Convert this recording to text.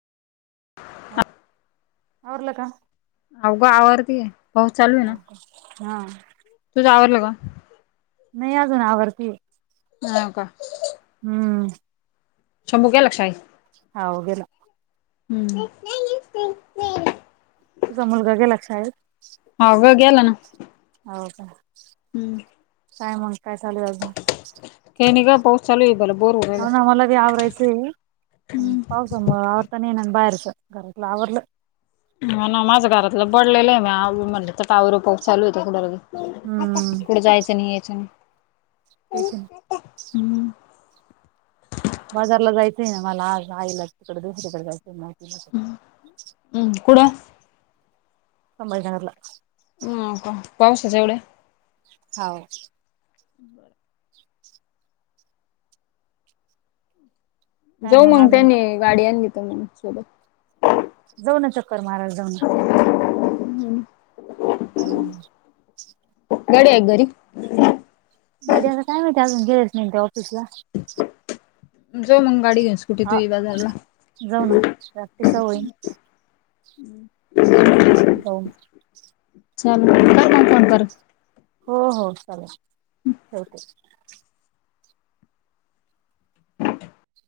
[inaudible] हा आरल का. अवघं आवारतीय पाऊ चालू आहे ना. हो हा. तूझ आवरलं का. नाही अजून आववरती. हो का. हम्म. शंभू कय लक्षा आहे. ह गेला. नाही. तुझा मुलगा घ्या लक्ष आहेत. हो ग ग्याला ना. हो का. हम्म. काय मग काय चालूल अजून. केणी ग पौस्ल इव्ल. हो नामलादी या रैस. पावसवर त ये नंग बायरस घरकलाववरल. ना माझं घरातलं बडलेलं आहे मी म्हण तरवर पाऊ चालू होत कुठला. हम्म. जायचं नाही यायं. तेच्या आहे. हम्म. बाजारला जायचंय ना मला आज आईला तिकडे दुसरीकडे जायचंय माहितीला. हम्म कुड. संमईनगरला. ह का पाऊस जवढे. हो. [unintelligible] काय जाऊ मग अजून? त्यानी गाडी आण घ तर मग सोबत. जाऊ ना चक्कर मारा जाऊ. ना. हम्म. गडी्या गरी. गाडी असं काय माती अजून गेलेच न त्या ऑफिस ला. तमच मंग गाडी घस. हा जाऊ ना प्रॅक्टिस होईल. हम्म. बऊन चल कर ना फोन कर हो हो चालेल ओके [inaudible]